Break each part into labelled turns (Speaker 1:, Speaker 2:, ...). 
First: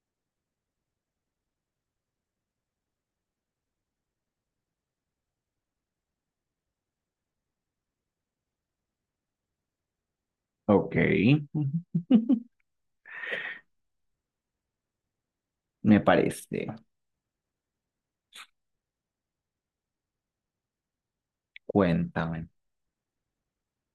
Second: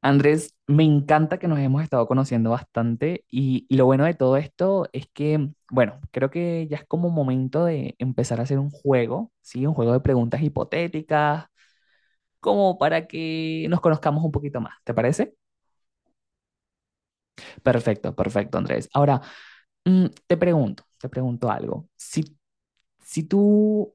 Speaker 1: Andrés, me encanta que nos hemos estado conociendo bastante y lo bueno de todo esto es que, bueno, creo que ya es como momento de empezar a hacer un juego, ¿sí? Un juego de preguntas
Speaker 2: Ok.
Speaker 1: hipotéticas,
Speaker 2: Ujú.
Speaker 1: como para que nos conozcamos un poquito más, ¿te parece?
Speaker 2: Me parece.
Speaker 1: Perfecto, perfecto, Andrés. Ahora, te pregunto, algo. Si,
Speaker 2: Cuéntame.
Speaker 1: si tú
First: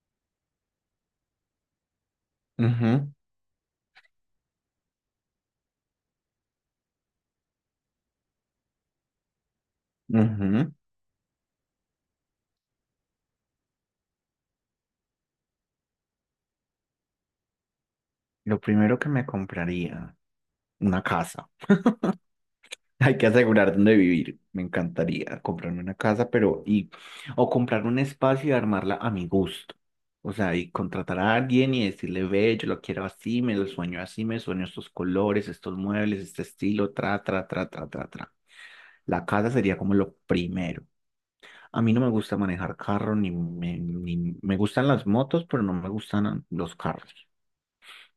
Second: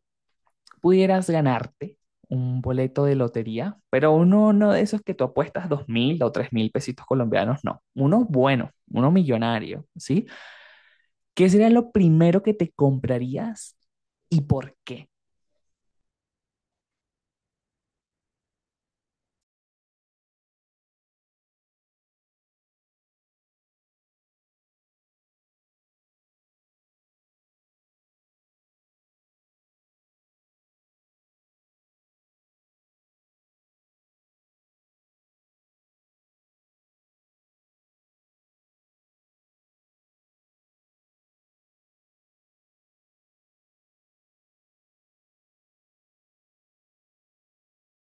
Speaker 1: pudieras ganarte un boleto
Speaker 2: Ujú,
Speaker 1: de lotería, pero uno de esos que tú apuestas 2.000 o 3.000 pesitos colombianos, no, uno bueno, uno millonario, ¿sí?
Speaker 2: ujú.
Speaker 1: ¿Qué sería lo primero que te comprarías y por qué?
Speaker 2: Lo primero que me compraría, una casa. Hay que asegurar dónde vivir. Me encantaría comprarme una casa, pero o comprar un espacio y armarla a mi gusto. O sea, y contratar a alguien y decirle, ve, yo lo quiero así, me lo sueño así, me sueño estos colores, estos muebles, este estilo, tra, tra, tra, tra, tra, tra. La casa sería como lo primero. A mí no me gusta manejar carro, ni me gustan las motos, pero no me gustan los carros.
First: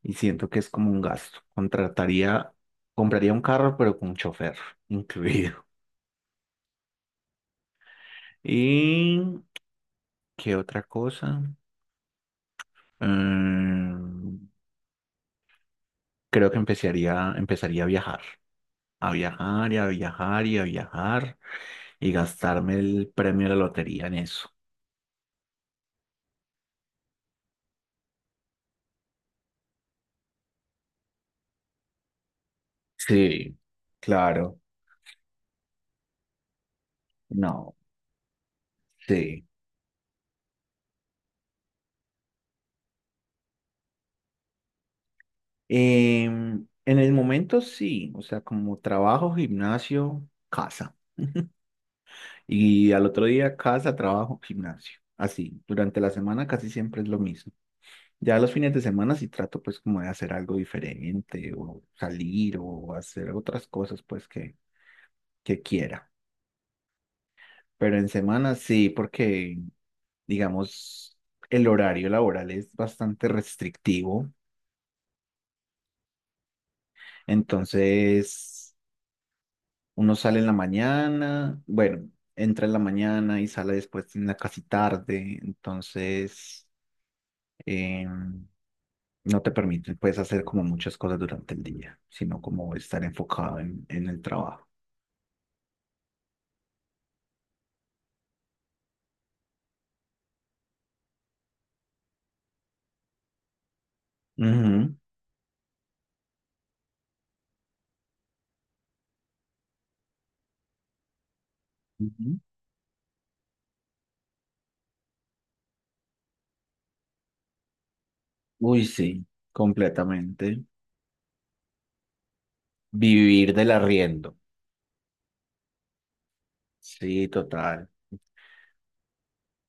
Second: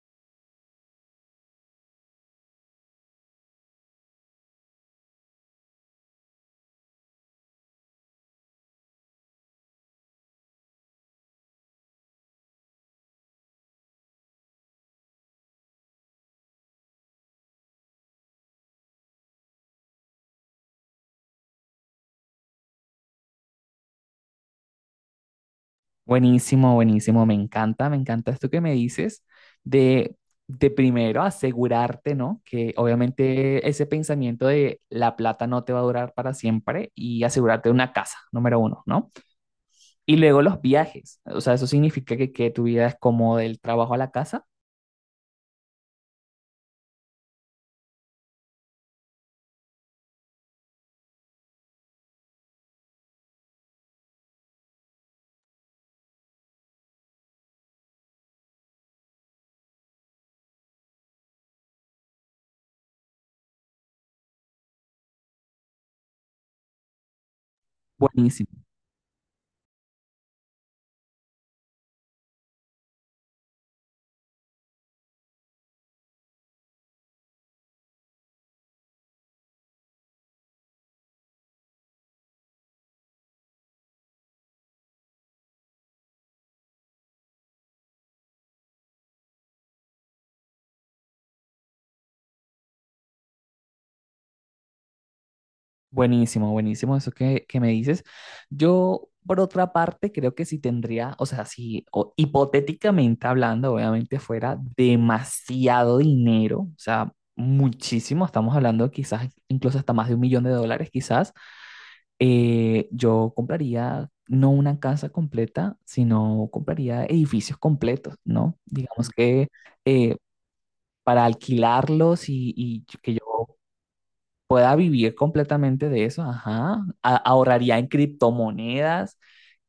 Speaker 2: Y siento que es como un gasto. Compraría un carro, pero con un chofer incluido. ¿Y qué otra cosa? Mm, creo que empezaría a viajar. A viajar y a viajar y a viajar y gastarme el premio de la lotería en eso.
Speaker 1: Buenísimo, buenísimo, me encanta esto que me dices de, de primero asegurarte, ¿no? Que
Speaker 2: Sí,
Speaker 1: obviamente ese pensamiento
Speaker 2: claro.
Speaker 1: de la plata no te va a durar para siempre y asegurarte
Speaker 2: No,
Speaker 1: una casa, número uno, ¿no?
Speaker 2: sí.
Speaker 1: Y luego los viajes. O sea, eso significa que tu vida es como del trabajo a la casa.
Speaker 2: En el momento sí, o sea, como trabajo, gimnasio, casa. Y al otro día casa, trabajo, gimnasio. Así, durante la semana casi siempre es lo mismo. Ya los fines de semana sí trato pues como de hacer algo diferente o salir o hacer otras cosas pues que quiera. Pero en
Speaker 1: Buenísimo,
Speaker 2: semana sí, porque digamos el horario laboral es bastante restrictivo. Entonces uno sale en la mañana, bueno, entra en la mañana y sale después en la casi tarde, entonces eh, no te permite, puedes hacer como muchas cosas durante el día, sino como estar enfocado en el trabajo.
Speaker 1: buenísimo, buenísimo eso que me dices. Yo, por otra parte, creo que si tendría, o sea, si o- hipotéticamente hablando, obviamente fuera
Speaker 2: Ujú,
Speaker 1: demasiado dinero, o sea, muchísimo, estamos hablando quizás incluso hasta más de 1 millón de dólares, quizás,
Speaker 2: ujú.
Speaker 1: yo compraría no una casa completa, sino compraría edificios completos, ¿no?
Speaker 2: Uy,
Speaker 1: Digamos
Speaker 2: sí,
Speaker 1: que eh,
Speaker 2: completamente.
Speaker 1: para alquilarlos y que yo
Speaker 2: Vivir del arriendo.
Speaker 1: pueda vivir completamente de eso, ajá.
Speaker 2: Sí,
Speaker 1: Ahorraría en
Speaker 2: total.
Speaker 1: criptomonedas,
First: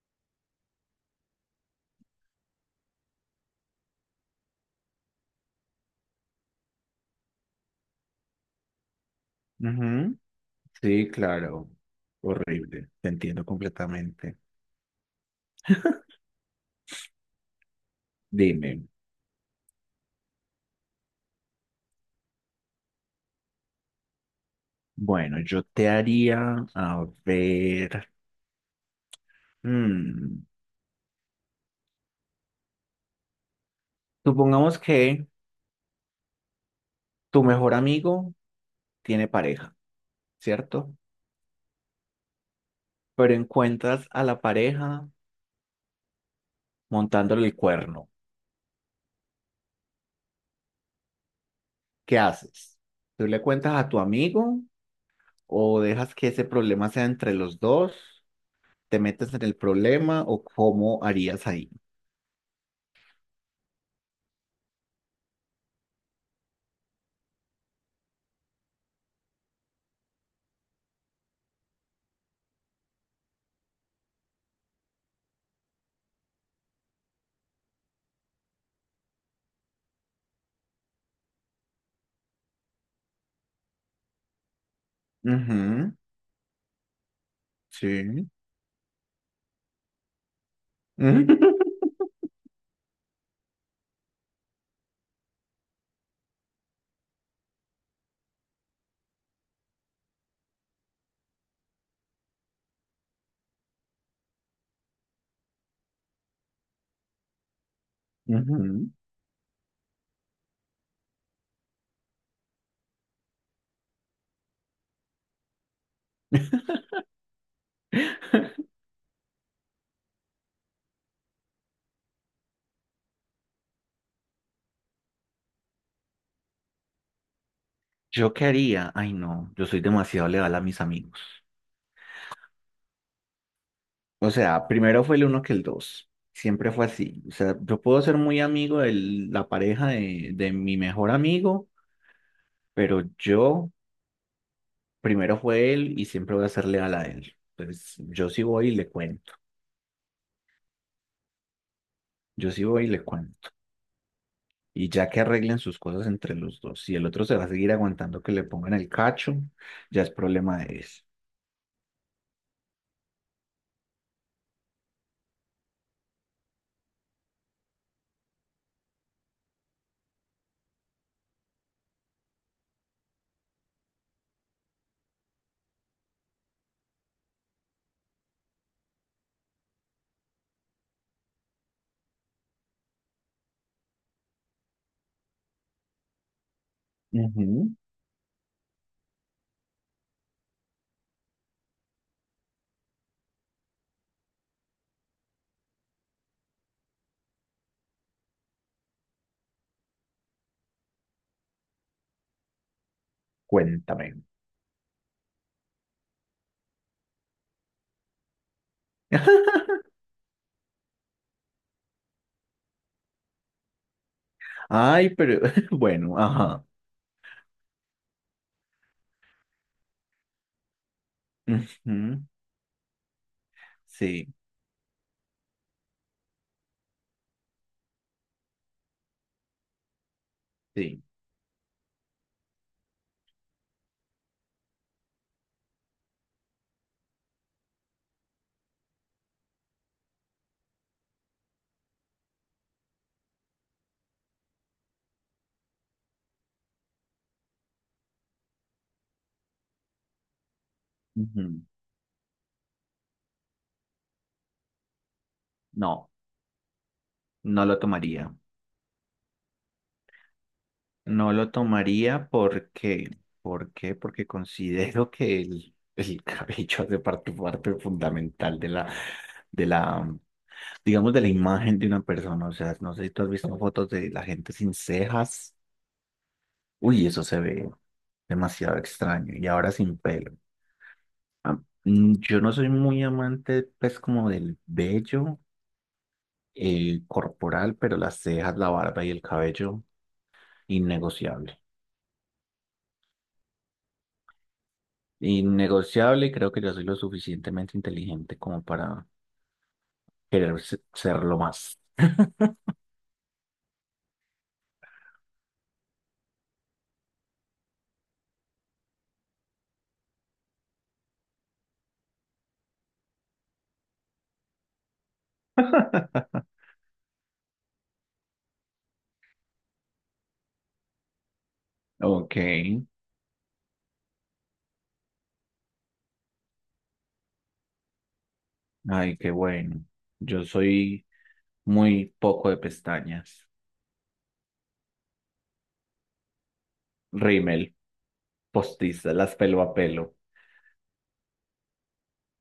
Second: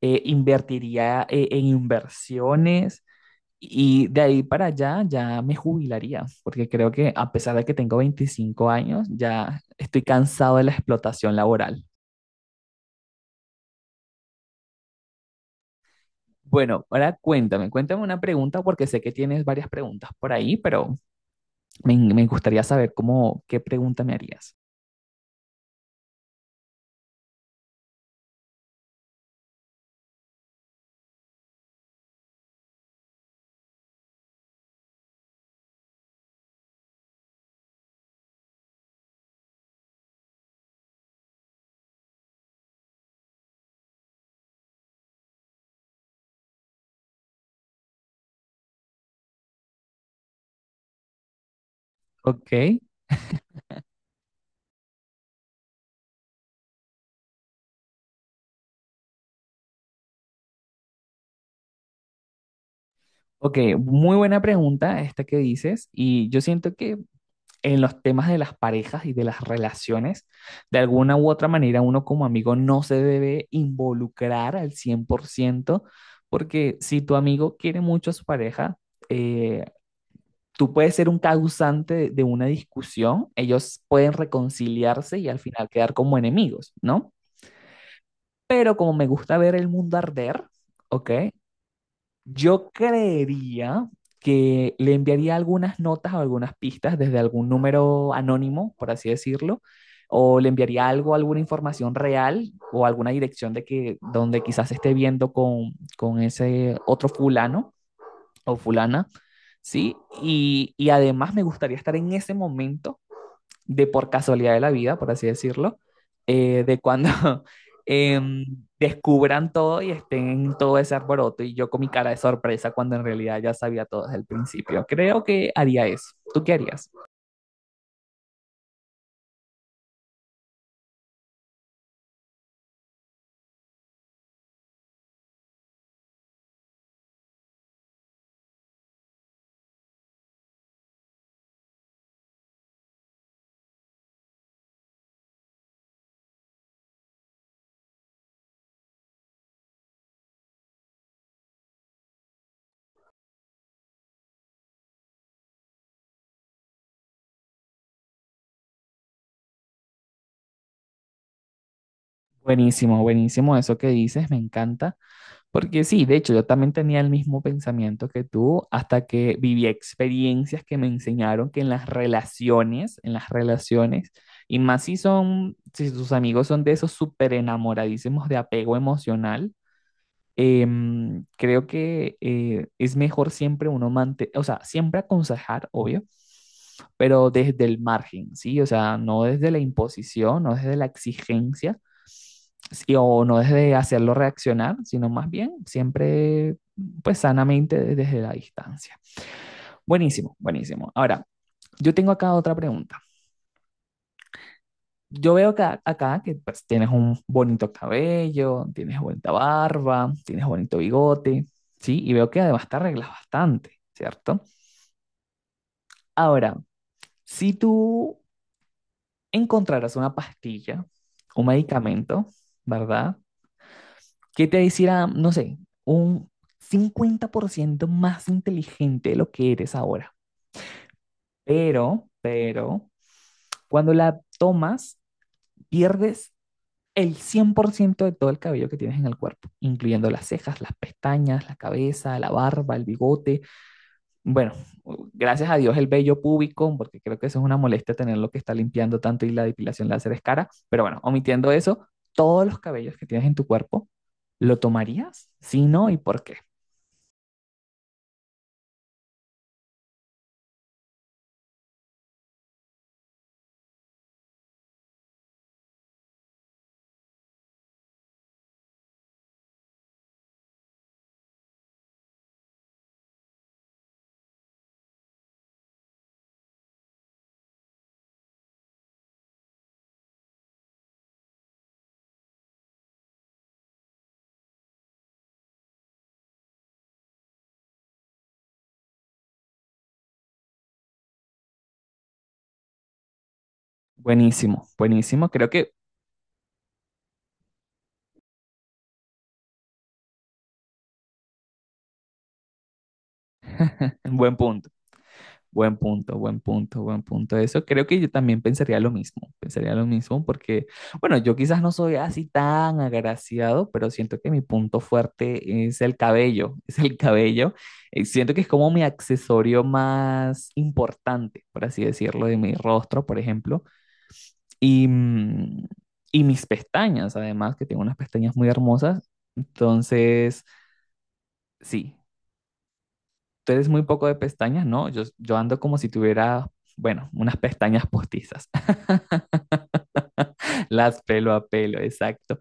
Speaker 1: invertiría en inversiones y de ahí para allá ya me jubilaría, porque creo que a pesar de que tengo 25 años, ya estoy
Speaker 2: Ujú.
Speaker 1: cansado de la
Speaker 2: Sí,
Speaker 1: explotación
Speaker 2: claro.
Speaker 1: laboral.
Speaker 2: Horrible. Te entiendo completamente.
Speaker 1: Bueno, ahora cuéntame una pregunta
Speaker 2: Dime,
Speaker 1: porque sé que tienes varias preguntas por ahí, pero me gustaría saber cómo, qué pregunta me harías.
Speaker 2: bueno, yo te haría, a ver. Mm, Supongamos que tu mejor amigo tiene pareja, ¿cierto? Pero encuentras a la pareja montándole el cuerno. ¿Qué
Speaker 1: Ok,
Speaker 2: haces? ¿Tú le cuentas a tu amigo o dejas que ese problema sea entre los dos? ¿Te metes en el problema o cómo harías ahí?
Speaker 1: Ok, muy buena pregunta esta que dices y yo siento que en los temas de las parejas y de las relaciones, de alguna u otra manera uno como amigo no se debe involucrar al 100% porque si tu amigo quiere mucho a su pareja, eh, tú puedes ser un causante de una discusión, ellos pueden reconciliarse y al final
Speaker 2: Ujú,
Speaker 1: quedar como enemigos, ¿no?
Speaker 2: sí.
Speaker 1: Pero como me gusta ver el mundo arder, ¿ok? Yo creería que le enviaría algunas notas o algunas pistas desde algún número anónimo, por así decirlo, o le enviaría algo, alguna información real o alguna dirección de que donde quizás esté viendo con ese otro fulano
Speaker 2: Ujú.
Speaker 1: o fulana, ¿sí? Y además me gustaría estar en ese momento de por casualidad de la vida, por así decirlo, de cuando em, descubran todo y estén en todo ese alboroto y yo con mi cara de sorpresa cuando en realidad ya sabía todo desde el principio. Creo que haría eso. ¿Tú qué harías?
Speaker 2: ¿Yo qué haría? Ay, no, yo soy demasiado leal a mis amigos. O sea, primero fue el uno que el dos. Siempre fue así. O sea, yo puedo ser muy amigo de la pareja de mi mejor amigo, pero yo primero fue él y siempre voy a ser leal a él. Entonces, yo sí voy y le cuento. Yo sí voy y le cuento. Y ya que arreglen sus cosas entre los dos, si el otro se va a seguir aguantando que le pongan el cacho, ya es problema de eso.
Speaker 1: Buenísimo, buenísimo eso que dices, me encanta. Porque sí, de hecho, yo también tenía el mismo pensamiento que tú hasta que viví experiencias que me enseñaron que en las relaciones, y más si son, si tus amigos son de esos súper enamoradísimos de apego emocional, creo que es mejor siempre uno mantener, o sea, siempre aconsejar, obvio, pero desde
Speaker 2: Ujú.
Speaker 1: el margen, ¿sí? O sea, no desde la imposición, no desde la exigencia sí, o no desde hacerlo reaccionar, sino más bien siempre, pues sanamente desde la distancia. Buenísimo, buenísimo. Ahora, yo tengo acá otra pregunta.
Speaker 2: Cuéntame.
Speaker 1: Yo veo acá que pues, tienes un bonito cabello, tienes bonita barba, tienes bonito bigote, ¿sí? Y veo que además te arreglas bastante, ¿cierto?
Speaker 2: Ay, pero bueno,
Speaker 1: Ahora,
Speaker 2: ajá.
Speaker 1: si tú encontraras una pastilla, un
Speaker 2: Ujú.
Speaker 1: medicamento, ¿verdad?
Speaker 2: Sí,
Speaker 1: ¿Qué te hiciera, no sé, un 50% más inteligente de lo que eres ahora?
Speaker 2: sí.
Speaker 1: Pero, cuando la tomas, pierdes el 100% de todo el cabello que tienes en el cuerpo, incluyendo las cejas, las pestañas, la cabeza, la barba, el bigote. Bueno, gracias a Dios el vello púbico, porque creo que eso es una molestia tenerlo que está limpiando tanto y la depilación láser es cara. Pero bueno, omitiendo
Speaker 2: Ujú.
Speaker 1: eso, todos los cabellos que tienes en tu cuerpo, ¿lo tomarías? Si no, ¿y
Speaker 2: No.
Speaker 1: por qué?
Speaker 2: No lo tomaría. No lo tomaría porque, ¿por qué? Porque considero que el cabello hace parte fundamental de la, digamos, de la imagen de una persona. O sea, no sé si tú has visto fotos de la gente sin cejas. Uy, eso se ve demasiado extraño. Y ahora sin pelo. Ah, yo no soy muy amante, pues, como del vello corporal, pero las cejas, la barba y el cabello, innegociable.
Speaker 1: Buenísimo, buenísimo. Creo que
Speaker 2: Innegociable y creo que yo soy lo suficientemente inteligente como para querer serlo más.
Speaker 1: buen punto, buen punto, buen punto, buen punto. Eso creo que yo también pensaría lo mismo porque, bueno, yo quizás no soy así tan agraciado, pero siento que mi punto fuerte es el cabello, es el cabello. Siento que es como mi accesorio más importante, por así decirlo,
Speaker 2: Ok,
Speaker 1: de mi
Speaker 2: ay,
Speaker 1: rostro, por ejemplo. Y, mm, y mis pestañas, además, que tengo unas pestañas muy hermosas.
Speaker 2: qué bueno. Yo
Speaker 1: Entonces,
Speaker 2: soy
Speaker 1: sí,
Speaker 2: muy poco de pestañas.
Speaker 1: tú eres muy poco de pestañas, ¿no? Yo ando como si tuviera, bueno, unas
Speaker 2: Rímel,
Speaker 1: pestañas postizas,
Speaker 2: postiza, las pelo a pelo.
Speaker 1: las pelo a pelo, exacto.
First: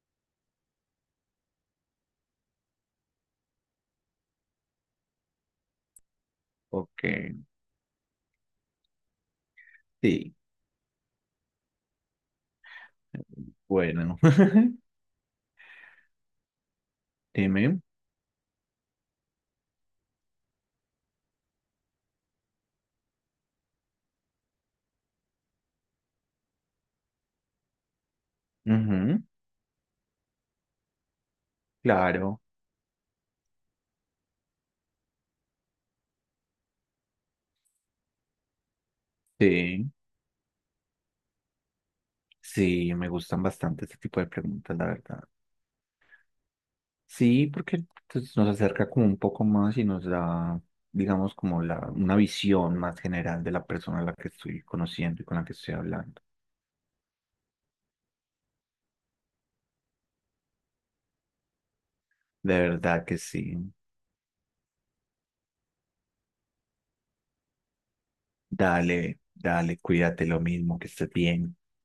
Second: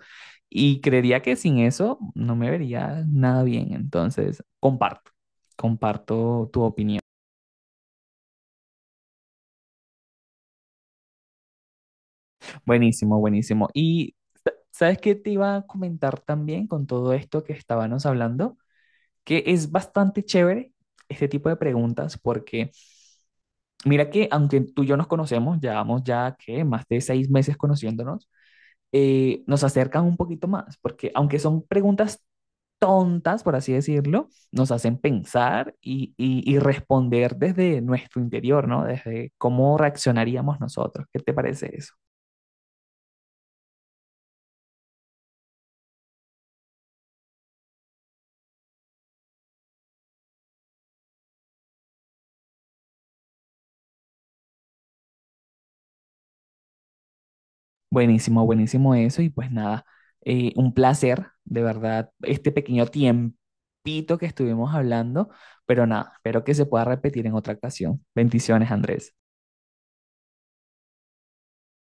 Speaker 1: Y creería que sin eso no me vería nada bien, entonces comparto tu opinión.
Speaker 2: Ok, sí,
Speaker 1: Buenísimo, buenísimo. Y
Speaker 2: bueno.
Speaker 1: ¿sabes qué te iba a comentar también con todo esto que
Speaker 2: Dime.
Speaker 1: estábamos hablando? Que es bastante chévere este tipo de preguntas porque mira que aunque tú y yo nos conocemos, llevamos ya que más de 6 meses conociéndonos,
Speaker 2: Ujú.
Speaker 1: nos acercan un poquito más, porque aunque son preguntas
Speaker 2: Claro,
Speaker 1: tontas, por así decirlo, nos hacen pensar y responder desde nuestro interior, ¿no? Desde cómo
Speaker 2: sí,
Speaker 1: reaccionaríamos nosotros. ¿Qué te parece eso?
Speaker 2: sí, me gustan bastante este tipo de preguntas, la verdad. Sí, porque pues, nos acerca como un poco más y nos da, digamos, como la, una visión más general de la persona a la que estoy conociendo y con la que estoy hablando.
Speaker 1: Buenísimo, buenísimo eso. Y pues nada, un placer, de verdad, este
Speaker 2: De
Speaker 1: pequeño
Speaker 2: verdad que sí.
Speaker 1: tiempito que estuvimos hablando, pero nada, espero que se pueda repetir en otra ocasión. Bendiciones, Andrés.
Speaker 2: Dale, dale, cuídate lo mismo, que estés bien.